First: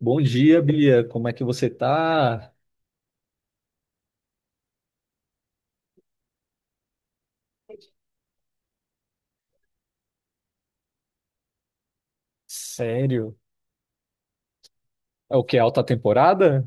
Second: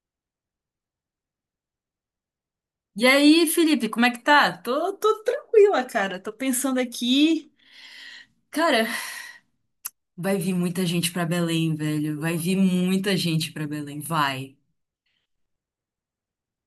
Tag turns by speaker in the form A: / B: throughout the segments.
A: Bom dia, Bia. Como é que você tá?
B: E aí, Felipe, como é que tá? Tô tranquila, cara. Tô pensando aqui. Cara, vai vir muita gente pra Belém, velho. Vai vir muita
A: Sério?
B: gente pra Belém. Vai.
A: É o que? Alta temporada?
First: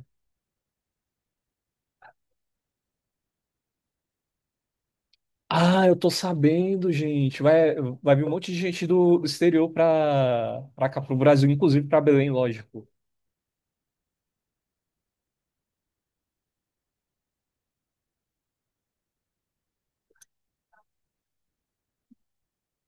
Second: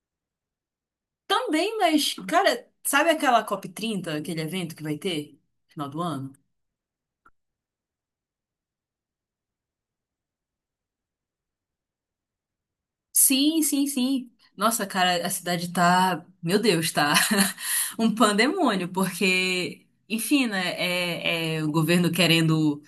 B: Também, mas, cara, sabe aquela COP30, aquele evento que vai ter no
A: Ah,
B: final
A: eu
B: do
A: tô
B: ano?
A: sabendo, gente. Vai, vai vir um monte de gente do exterior pra cá, pro Brasil, inclusive pra Belém, lógico.
B: Sim, sim, sim. Nossa, cara, a cidade tá. Meu Deus, tá. Um pandemônio, porque, enfim, né? É o governo querendo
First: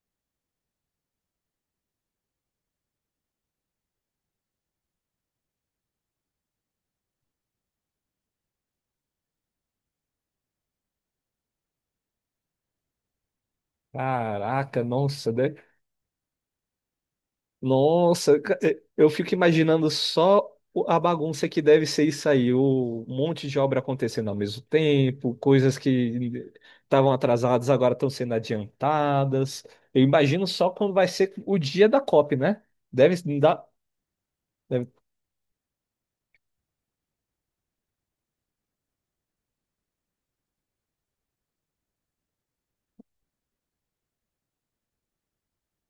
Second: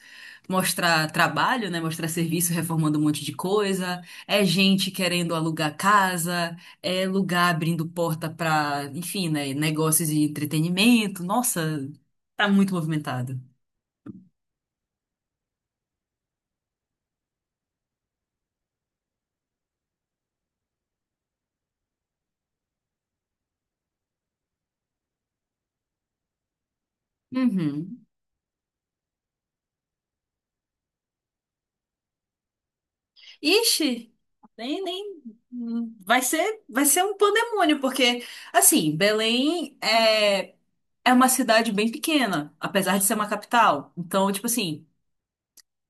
B: mostrar trabalho, né? Mostrar serviço reformando um monte de coisa, é gente querendo alugar casa, é lugar abrindo porta para, enfim, né? Negócios e entretenimento. Nossa, tá muito movimentado.
A: Caraca, nossa, nossa, eu fico imaginando só a bagunça que deve ser isso aí, o um monte de obra acontecendo ao mesmo tempo, coisas que estavam atrasadas agora
B: Uhum.
A: estão sendo adiantadas. Eu imagino só quando vai ser o dia da COP, né? Deve dar.
B: Ixi, nem,
A: deve-
B: nem vai ser um pandemônio, porque assim, Belém é uma cidade bem pequena, apesar de ser uma capital. Então, tipo assim,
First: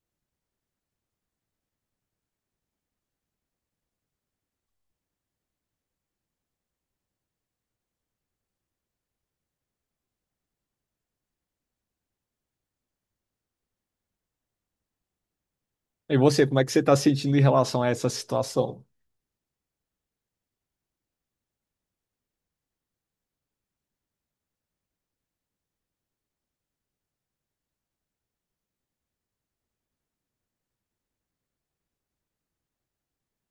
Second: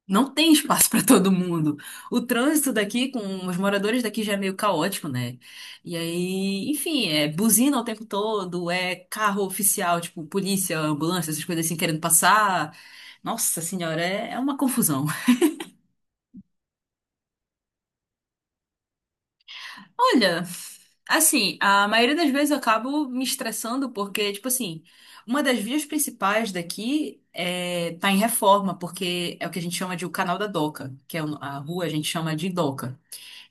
B: não tem espaço para todo mundo. O trânsito daqui, com os moradores daqui já é meio caótico, né? E aí, enfim, é buzina o tempo todo, é carro oficial, tipo polícia, ambulância, essas coisas assim querendo passar. Nossa senhora, é uma confusão.
A: E você, como é que você está sentindo em relação a essa situação?
B: Olha, assim, a maioria das vezes eu acabo me estressando porque, tipo assim, uma das vias principais daqui tá em reforma, porque é o que a gente chama de o canal da Doca, que a rua a gente chama de Doca.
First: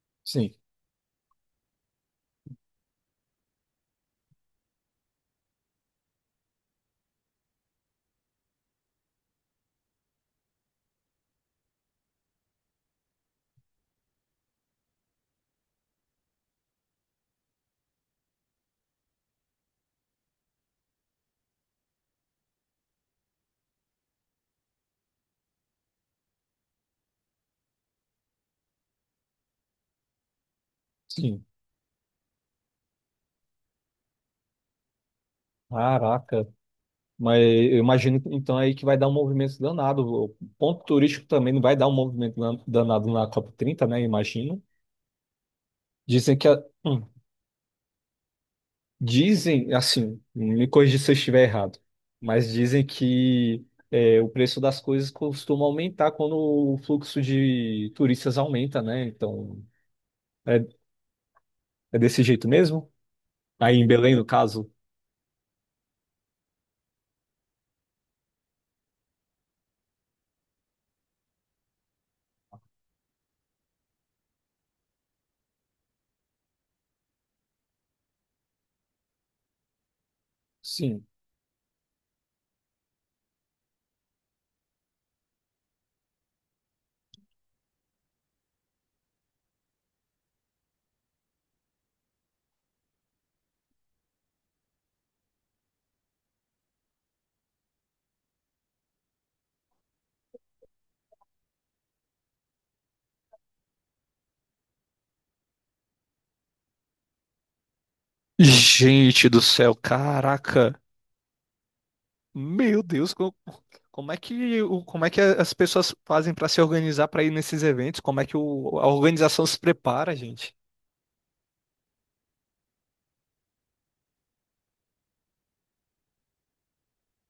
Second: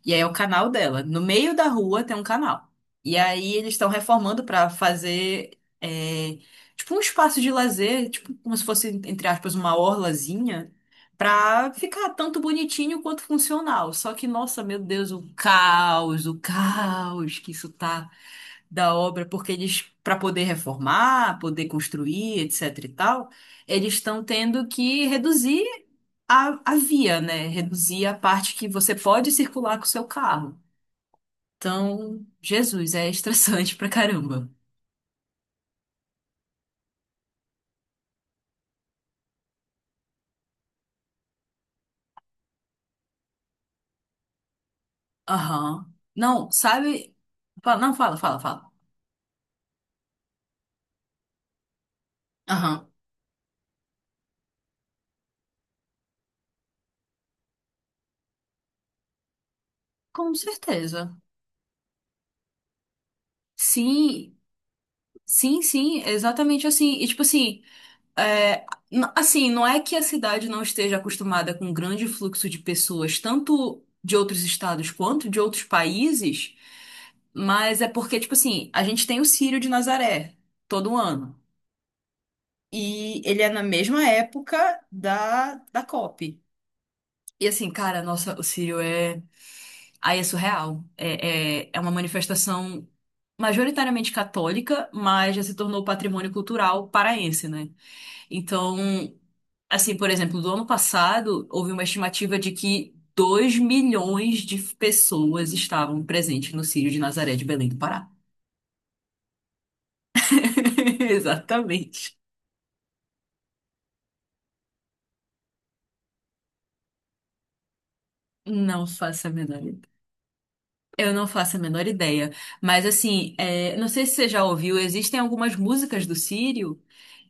B: E aí é o
A: Sim,
B: canal dela. No meio da rua tem um canal. E aí eles estão reformando pra fazer tipo um espaço de lazer, tipo como se fosse, entre aspas, uma orlazinha, pra ficar tanto bonitinho quanto funcional. Só que, nossa, meu Deus, o caos que isso tá da obra, porque eles, para poder reformar, poder construir, etc e tal, eles estão tendo que reduzir a via, né? Reduzir a parte que você pode circular com o seu carro.
A: sim.
B: Então, Jesus, é estressante pra caramba.
A: Caraca. Mas eu imagino então aí que vai dar um movimento danado. O ponto turístico também não vai dar um movimento danado na COP 30, né? Imagino.
B: Aham.
A: Dizem que
B: Não, sabe? Não, fala, fala, fala.
A: dizem assim, me corrija se eu estiver errado, mas dizem
B: Aham.
A: que é, o preço das coisas costuma aumentar quando o fluxo de turistas aumenta, né? Então
B: Com
A: é,
B: certeza.
A: é desse jeito mesmo? Aí em Belém, no
B: Sim,
A: caso?
B: sim, sim, exatamente assim. E tipo assim. É, assim, não é que a cidade não esteja acostumada com um grande fluxo de pessoas, tanto de outros estados quanto de outros países, mas é porque, tipo assim, a gente tem o Círio de Nazaré todo
A: Sim.
B: ano. E ele é na mesma época da COP. E assim, cara, nossa, o Círio é. Aí é surreal. É uma manifestação majoritariamente católica, mas já se tornou patrimônio cultural paraense, né? Então. Assim, por exemplo, do ano passado, houve uma estimativa de que 2 milhões de pessoas estavam presentes no Círio de Nazaré de Belém do Pará.
A: Gente do céu, caraca.
B: Exatamente.
A: Meu Deus, como, é que como é que as pessoas fazem para se organizar para ir nesses eventos? Como é que a
B: Não faço a
A: organização se
B: menor ideia.
A: prepara, gente?
B: Eu não faço a menor ideia. Mas, assim, não sei se você já ouviu, existem algumas músicas do Círio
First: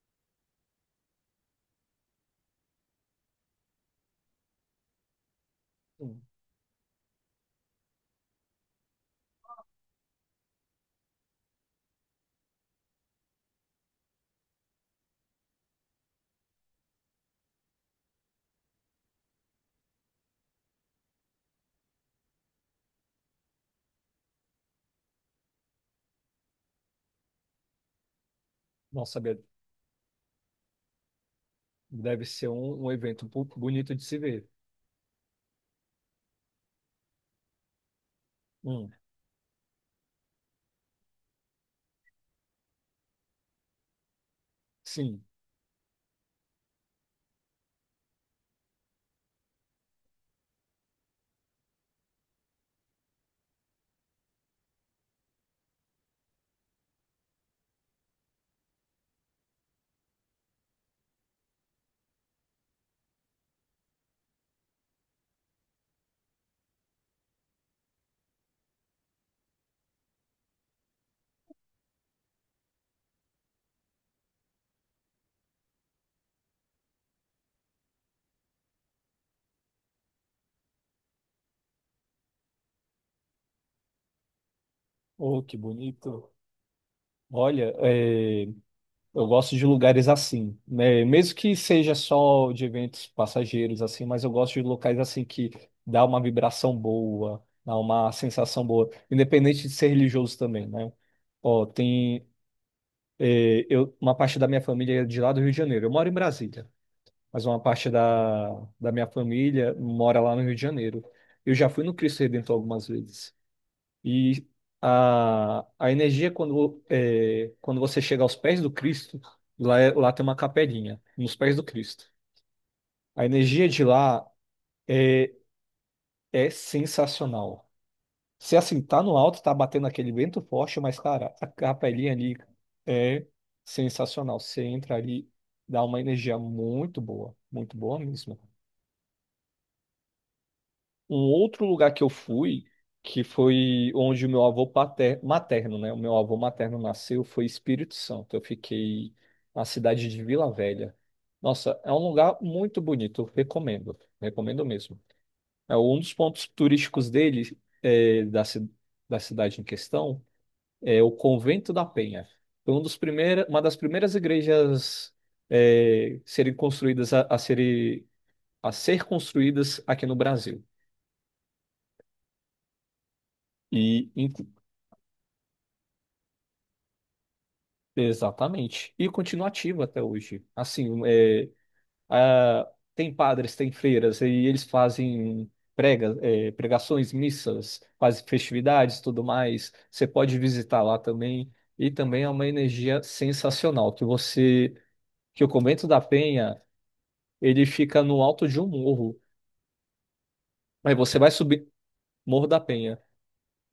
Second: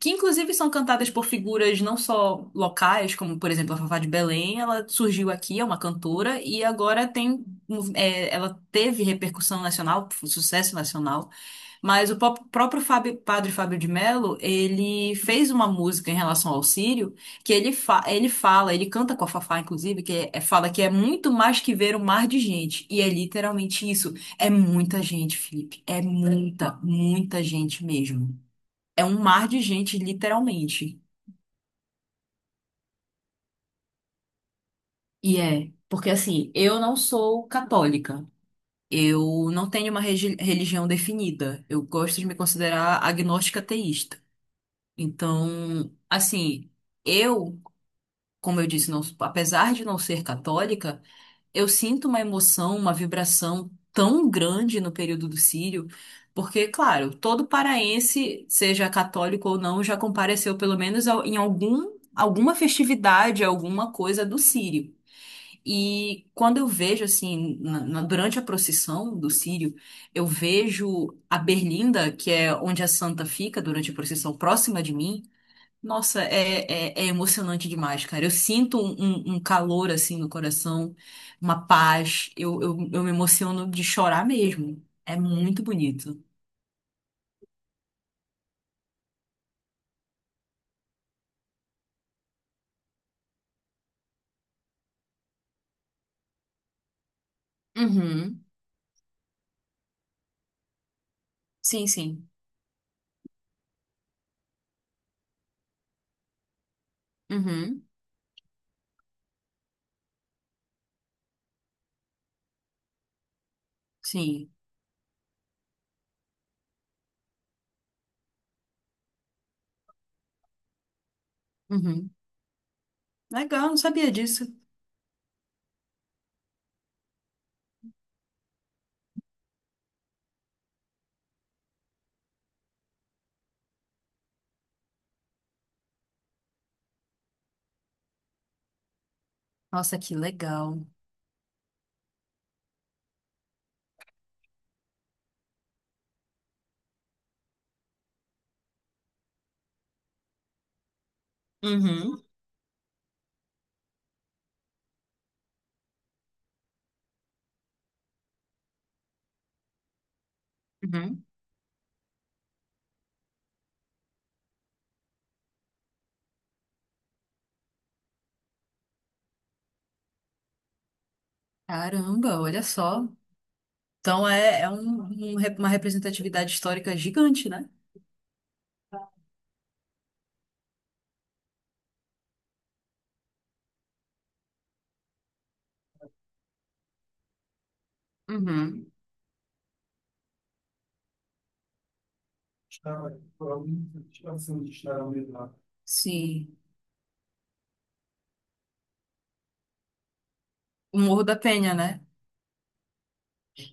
B: que, inclusive, são cantadas por figuras não só locais, como, por exemplo, a Fafá de Belém. Ela surgiu aqui, é uma
A: Hum.
B: cantora, e agora tem. Ela teve repercussão nacional, sucesso nacional. Mas próprio Padre Fábio de Mello, ele fez uma música em relação ao Sírio, que ele fala, ele canta com a Fafá, inclusive, que fala que é muito mais que ver um mar de gente. E é literalmente isso. É muita gente, Felipe. É muita, muita gente mesmo. É
A: Não
B: um
A: sabia.
B: mar de gente, literalmente.
A: Deve ser um, um evento bonito de se ver.
B: E é, porque assim, eu não sou católica.
A: Hum,
B: Eu não tenho uma religião definida. Eu gosto de me considerar agnóstica ateísta.
A: sim.
B: Então, assim, eu, como eu disse, apesar de não ser católica, eu sinto uma emoção, uma vibração tão grande no período do Círio, porque, claro, todo paraense, seja católico ou não, já compareceu pelo menos em alguma festividade, alguma coisa do Círio. E quando eu vejo, assim, durante a procissão do Círio, eu vejo a Berlinda, que é onde a santa fica durante a procissão, próxima de mim. Nossa, é emocionante demais, cara. Eu sinto um calor assim no coração, uma paz. Eu me emociono de chorar mesmo. É
A: Oh, que
B: muito bonito.
A: bonito. Olha, é, eu gosto de lugares assim, né? Mesmo que seja só de eventos passageiros assim, mas eu gosto de locais assim que dá uma vibração boa, dá uma
B: Uhum.
A: sensação boa, independente de ser religioso também, né? Ó,
B: Sim,
A: tem
B: sim.
A: é, eu, uma parte da minha família é de lá do Rio de Janeiro. Eu moro em Brasília, mas uma
B: Uhum.
A: parte da minha família mora lá no Rio de Janeiro. Eu já fui no Cristo Redentor algumas vezes. E
B: Sim.
A: a energia, quando, é, quando você chega aos pés do Cristo, lá, lá tem uma capelinha, nos pés do Cristo.
B: Uhum.
A: A energia
B: Legal, não
A: de
B: sabia
A: lá
B: disso.
A: é, é sensacional. Se assim, tá no alto, tá batendo aquele vento forte, mas, cara, a capelinha ali é sensacional. Você entra ali, dá uma energia muito boa mesmo.
B: Nossa, que legal.
A: Um outro lugar que eu fui, que foi onde o meu avô materno, né? O meu avô materno nasceu, foi Espírito Santo. Eu fiquei na cidade de Vila Velha. Nossa, é um
B: Uhum.
A: lugar muito bonito, eu recomendo, recomendo mesmo. É um dos pontos turísticos dele, é, da cidade em questão, é o
B: Uhum.
A: Convento da Penha. Foi um dos primeira, uma das primeiras igrejas, é, serem construídas a ser construídas aqui no Brasil.
B: Caramba, olha só.
A: E,
B: Então
A: in-
B: é uma representatividade histórica gigante, né?
A: Exatamente. E continua ativo até hoje. Assim, é, a- tem padres, tem freiras, e eles fazem pregações, missas, fazem
B: Uhum.
A: festividades, tudo mais. Você pode visitar lá também. E também é uma energia sensacional, que você, que o Convento da
B: Sim.
A: Penha, ele fica no alto de um morro. Aí
B: O
A: você
B: Morro
A: vai
B: da
A: subir
B: Penha, né?
A: Morro da Penha.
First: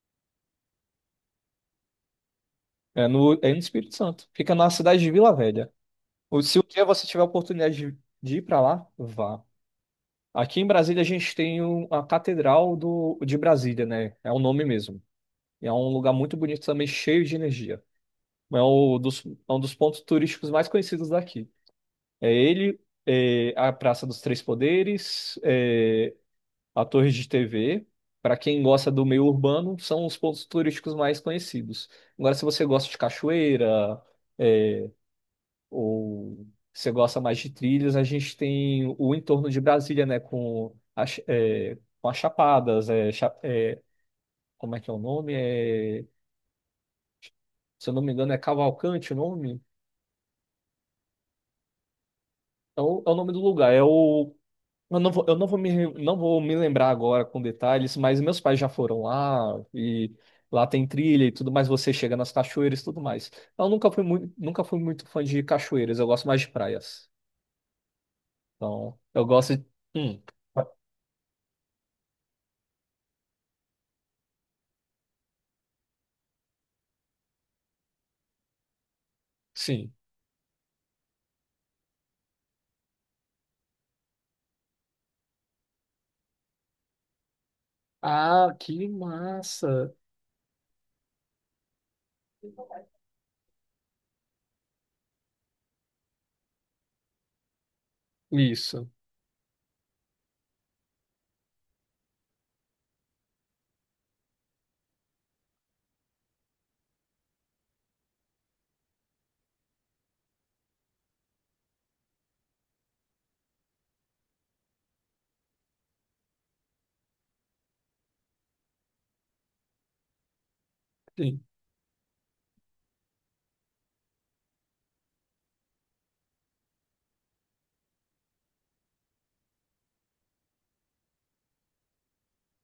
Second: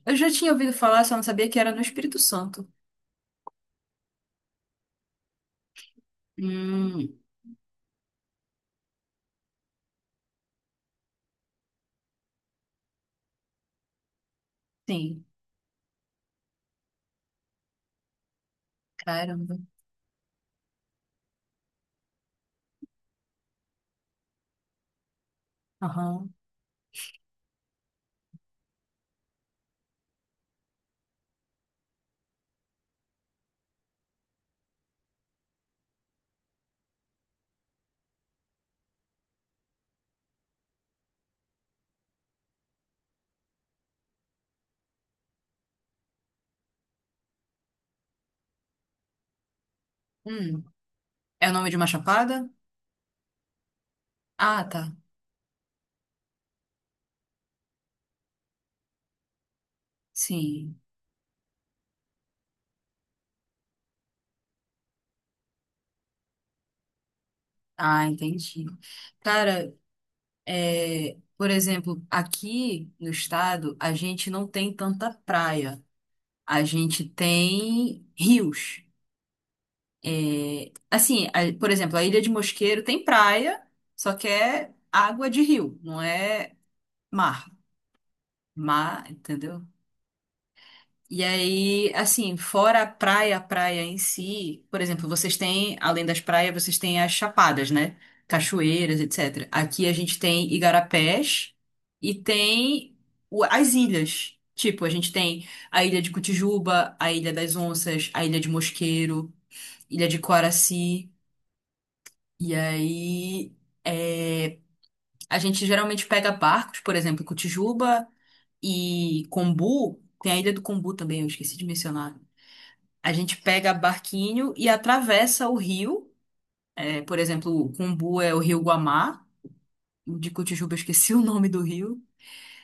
B: Eu já tinha ouvido falar, só não sabia que era no Espírito Santo.
A: É no Espírito Santo. Fica na cidade de Vila Velha. Ou se um dia você
B: Hum,
A: tiver a oportunidade de ir para lá, vá. Aqui em Brasília a gente tem a Catedral de Brasília, né? É o nome mesmo.
B: sim.
A: E é um lugar muito bonito também, cheio de energia. É
B: Caramba.
A: um dos pontos turísticos mais conhecidos daqui. É ele, é a Praça dos Três Poderes, é
B: Aham.
A: a Torre de TV. Para quem gosta do meio urbano, são os pontos turísticos mais conhecidos. Agora, se você gosta de cachoeira, é, ou você gosta mais de trilhas, a gente tem o entorno de Brasília, né? Com as chapadas, é, cha- é, como é que é o nome? É, se eu não me engano, é Cavalcante o nome?
B: Hum, É o nome de uma chapada?
A: É o nome do lugar. É o,
B: Ah, tá.
A: eu não vou me, não vou me lembrar agora com detalhes, mas meus pais já foram lá e lá
B: Sim.
A: tem trilha e tudo mais. Você chega nas cachoeiras e tudo mais. Eu nunca fui muito, nunca fui muito fã de cachoeiras, eu gosto mais de praias.
B: Ah, entendi.
A: Então, eu gosto de.
B: Cara,
A: Hum,
B: por exemplo, aqui no estado, a gente não tem tanta praia. A gente tem rios.
A: sim.
B: É, assim, por exemplo, a Ilha de Mosqueiro tem praia, só que é água de rio, não é mar.
A: Ah, que
B: Mar, entendeu?
A: massa.
B: E aí, assim, fora a praia em si, por exemplo, vocês têm, além das praias, vocês têm as chapadas, né?
A: Isso,
B: Cachoeiras, etc. Aqui a gente tem igarapés e tem as ilhas. Tipo, a gente tem a Ilha de Cotijuba, a Ilha das Onças, a Ilha de Mosqueiro, Ilha de Coraci. E aí, é, a gente geralmente pega barcos, por exemplo, Cotijuba e Combu. Tem a Ilha do Combu também, eu
A: sim.
B: esqueci de mencionar. A gente pega barquinho e atravessa o rio. É, por exemplo, o Cumbu é o rio Guamá. De Cotijuba, eu esqueci o nome do rio.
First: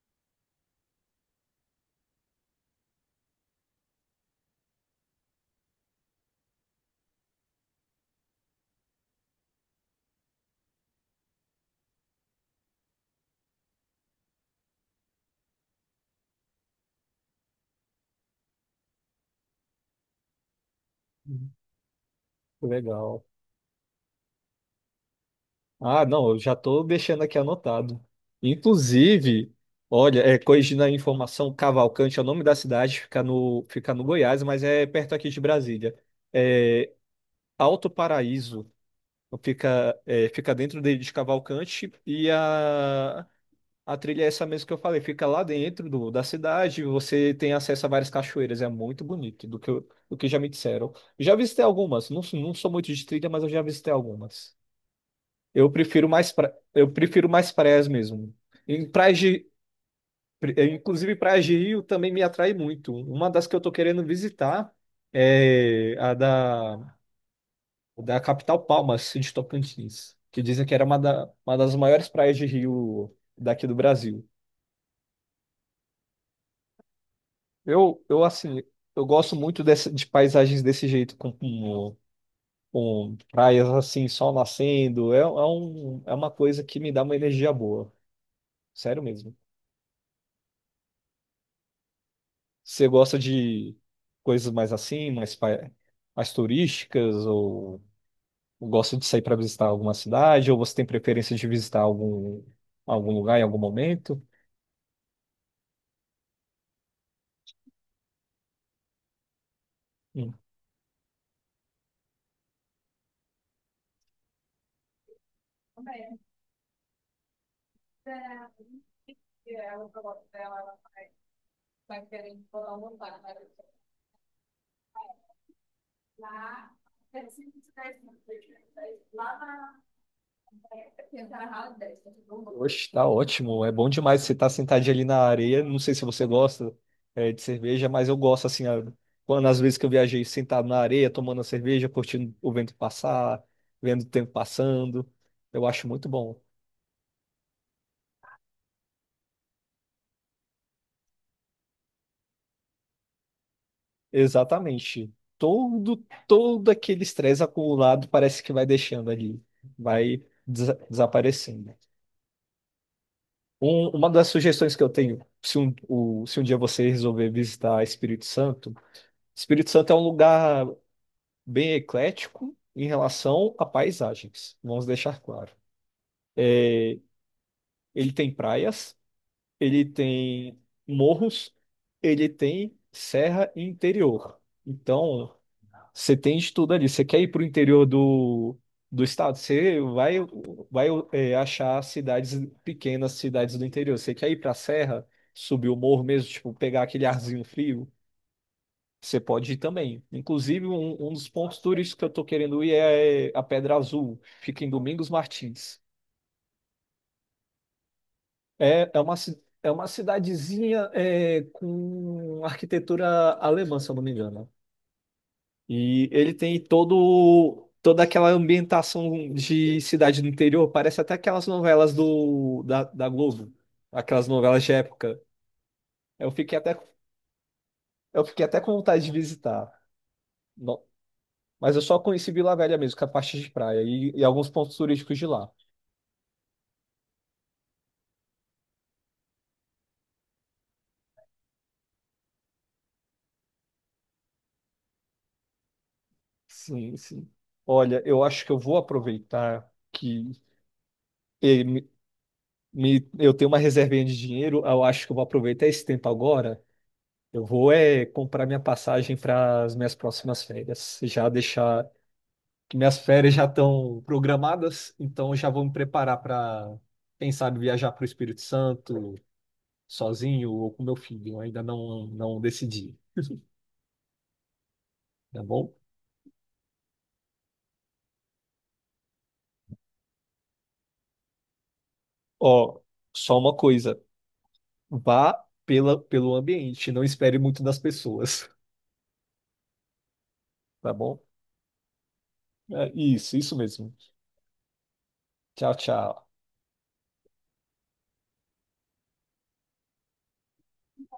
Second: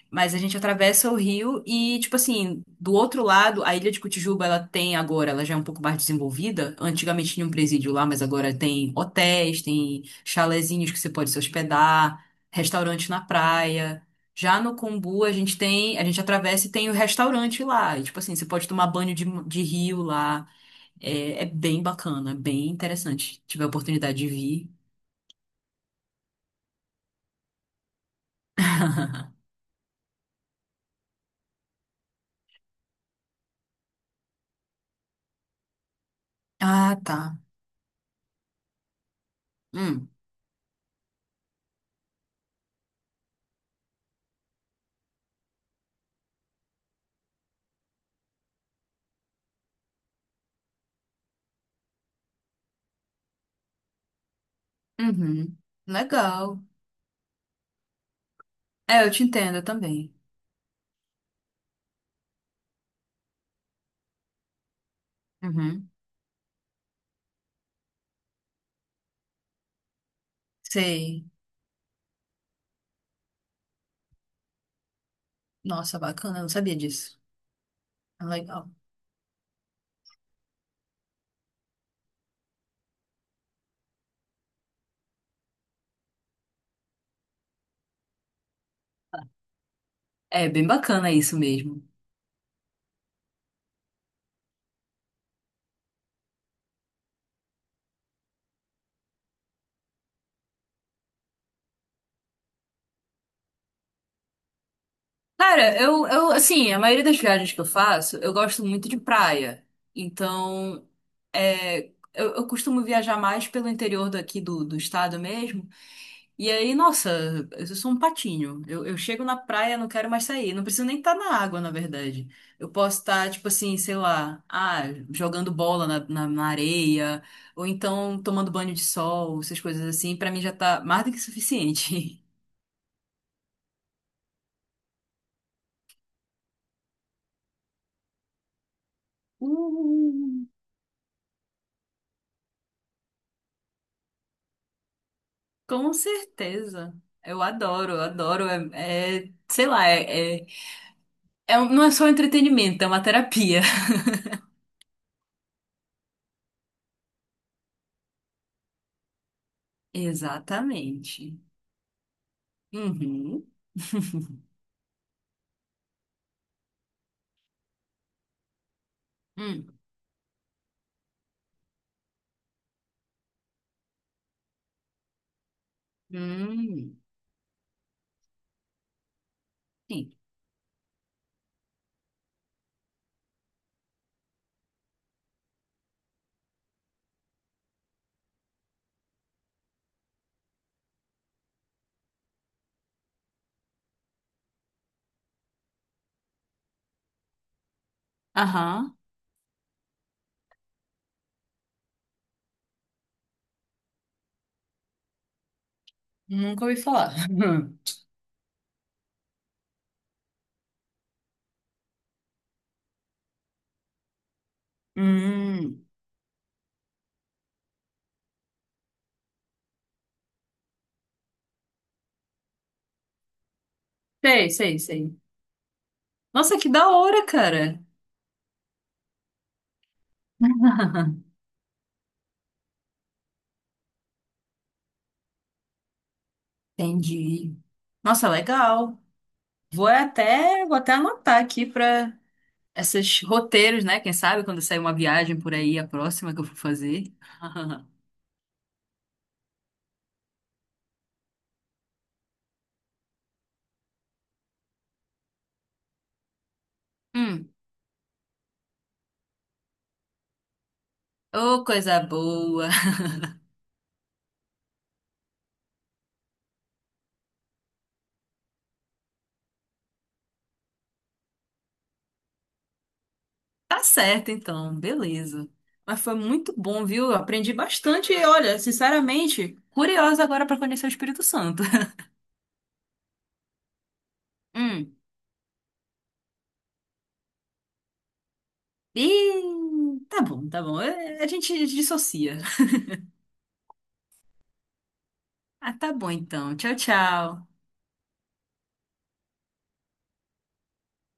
B: Mas a gente atravessa o rio e, tipo assim, do outro lado, a ilha de Cotijuba, ela tem agora, ela já é um pouco mais desenvolvida. Antigamente tinha um presídio lá, mas agora tem hotéis, tem chalezinhos que você pode se hospedar, restaurante na praia. Já no Cumbu, a gente tem, a gente atravessa e tem o restaurante lá. E, tipo assim, você pode tomar banho de rio lá. É bem bacana, é bem
A: Legal.
B: interessante. Tive a oportunidade de vir.
A: Ah, não, eu já estou deixando aqui anotado. Inclusive, olha, é, corrigindo a informação, Cavalcante é o nome da cidade, fica no Goiás, mas é perto aqui de Brasília. É
B: Ah, tá.
A: Alto Paraíso, fica,
B: Hum.
A: é, fica dentro de Cavalcante e a trilha é essa mesmo que eu falei, fica lá dentro da cidade, você tem acesso a várias cachoeiras, é muito bonito, do que, do que já me disseram. Já visitei algumas, não, não sou muito de trilha, mas eu já visitei algumas.
B: Uhum.
A: Eu prefiro mais, pra,
B: Legal.
A: eu prefiro mais praias mesmo. Em
B: É, eu
A: praias
B: te
A: de,
B: entendo eu também.
A: inclusive praias de Rio também me atrai muito. Uma das que eu tô querendo visitar
B: Uhum.
A: é a da, da capital Palmas, de Tocantins, que dizem que era uma,
B: Sei.
A: uma das maiores praias de Rio daqui do Brasil.
B: Nossa, bacana, eu não sabia disso.
A: Eu
B: É
A: assim,
B: legal.
A: eu gosto muito de paisagens desse jeito, com praias assim, sol nascendo. É, é um, é uma coisa que me dá uma energia boa. Sério mesmo.
B: É bem bacana isso mesmo.
A: Você gosta de coisas mais assim, mais, mais turísticas, ou gosta de sair para visitar alguma cidade, ou você tem preferência de visitar algum, algum lugar em algum momento?
B: Cara, eu, assim, a maioria das viagens que eu faço, eu gosto muito de praia.
A: Hum.
B: Então, é, eu costumo viajar mais pelo interior daqui do estado mesmo. E aí, nossa, eu sou um patinho. Eu chego na praia, não quero mais sair. Não preciso nem estar na água, na verdade. Eu posso estar, tipo assim, sei lá, jogando bola na areia, ou então tomando banho de sol, essas coisas assim. Pra mim já tá mais do que suficiente.
A: Oxe, tá ótimo. É bom demais você estar sentadinho ali na areia. Não sei se você gosta, eh, de cerveja, mas eu gosto assim. A- Quando às vezes que eu viajei
B: Hum.
A: sentado na areia, tomando a cerveja, curtindo o vento passar, vendo o tempo passando. Eu acho
B: Com
A: muito bom.
B: certeza. Eu adoro, eu adoro. Sei lá, não é só um entretenimento, é uma terapia.
A: Exatamente. Todo, todo aquele estresse acumulado parece que vai deixando ali, vai
B: Exatamente.
A: desaparecendo.
B: Uhum.
A: Uma das sugestões que eu tenho, se um, se um dia você resolver visitar Espírito Santo, Espírito
B: Hum.
A: Santo é um lugar bem eclético em relação a paisagens, vamos deixar claro.
B: Hum.
A: Ele tem praias, ele
B: Sim.
A: tem morros, ele tem serra e interior. Então, você tem de tudo ali. Você quer ir para o interior do estado? Você vai, vai é, achar cidades pequenas, cidades do interior. Você quer ir para a serra, subir o morro mesmo, tipo, pegar aquele arzinho frio?
B: Aham.
A: Você pode ir também. Inclusive, um dos pontos turísticos que eu estou querendo ir é a Pedra Azul. Fica em Domingos Martins.
B: Nunca ouvi falar.
A: É, é uma, é uma cidadezinha é, com arquitetura alemã, se eu não me engano.
B: Hum,
A: E ele tem todo, toda aquela ambientação de cidade do interior. Parece até aquelas novelas da Globo. Aquelas
B: sei,
A: novelas de
B: sei, sei.
A: época. Eu
B: Nossa,
A: fiquei
B: que
A: até,
B: da hora, cara.
A: eu fiquei até com vontade de visitar. Mas eu só conheci Vila Velha mesmo, que é a parte de praia e alguns pontos turísticos de lá.
B: Entendi. Nossa, legal. Vou até anotar aqui para esses roteiros, né? Quem sabe quando sair uma viagem por aí, a próxima que eu for
A: Sim,
B: fazer.
A: sim. Olha, eu acho que eu vou aproveitar que eh, me- eu tenho uma reservinha de dinheiro. Eu acho que eu vou aproveitar esse tempo agora. Eu
B: Hum,
A: vou é comprar minha passagem para as minhas próximas férias. Já
B: ô,
A: deixar
B: coisa boa.
A: que minhas férias já estão programadas, então eu já vou me preparar para, quem sabe, viajar para o Espírito Santo sozinho ou com meu filho. Eu ainda não decidi,
B: Tá certo, então,
A: tá
B: beleza.
A: bom?
B: Mas foi muito bom, viu? Eu aprendi bastante e, olha, sinceramente, curiosa agora para conhecer o Espírito Santo.
A: Ó, só uma coisa.
B: Hum.
A: Vá pela, pelo ambiente, não espere muito das pessoas,
B: Ih, tá bom, tá bom.
A: tá bom?
B: A gente dissocia.
A: É, isso mesmo.
B: Ah,
A: Tchau,
B: tá bom
A: tchau.
B: então. Tchau, tchau.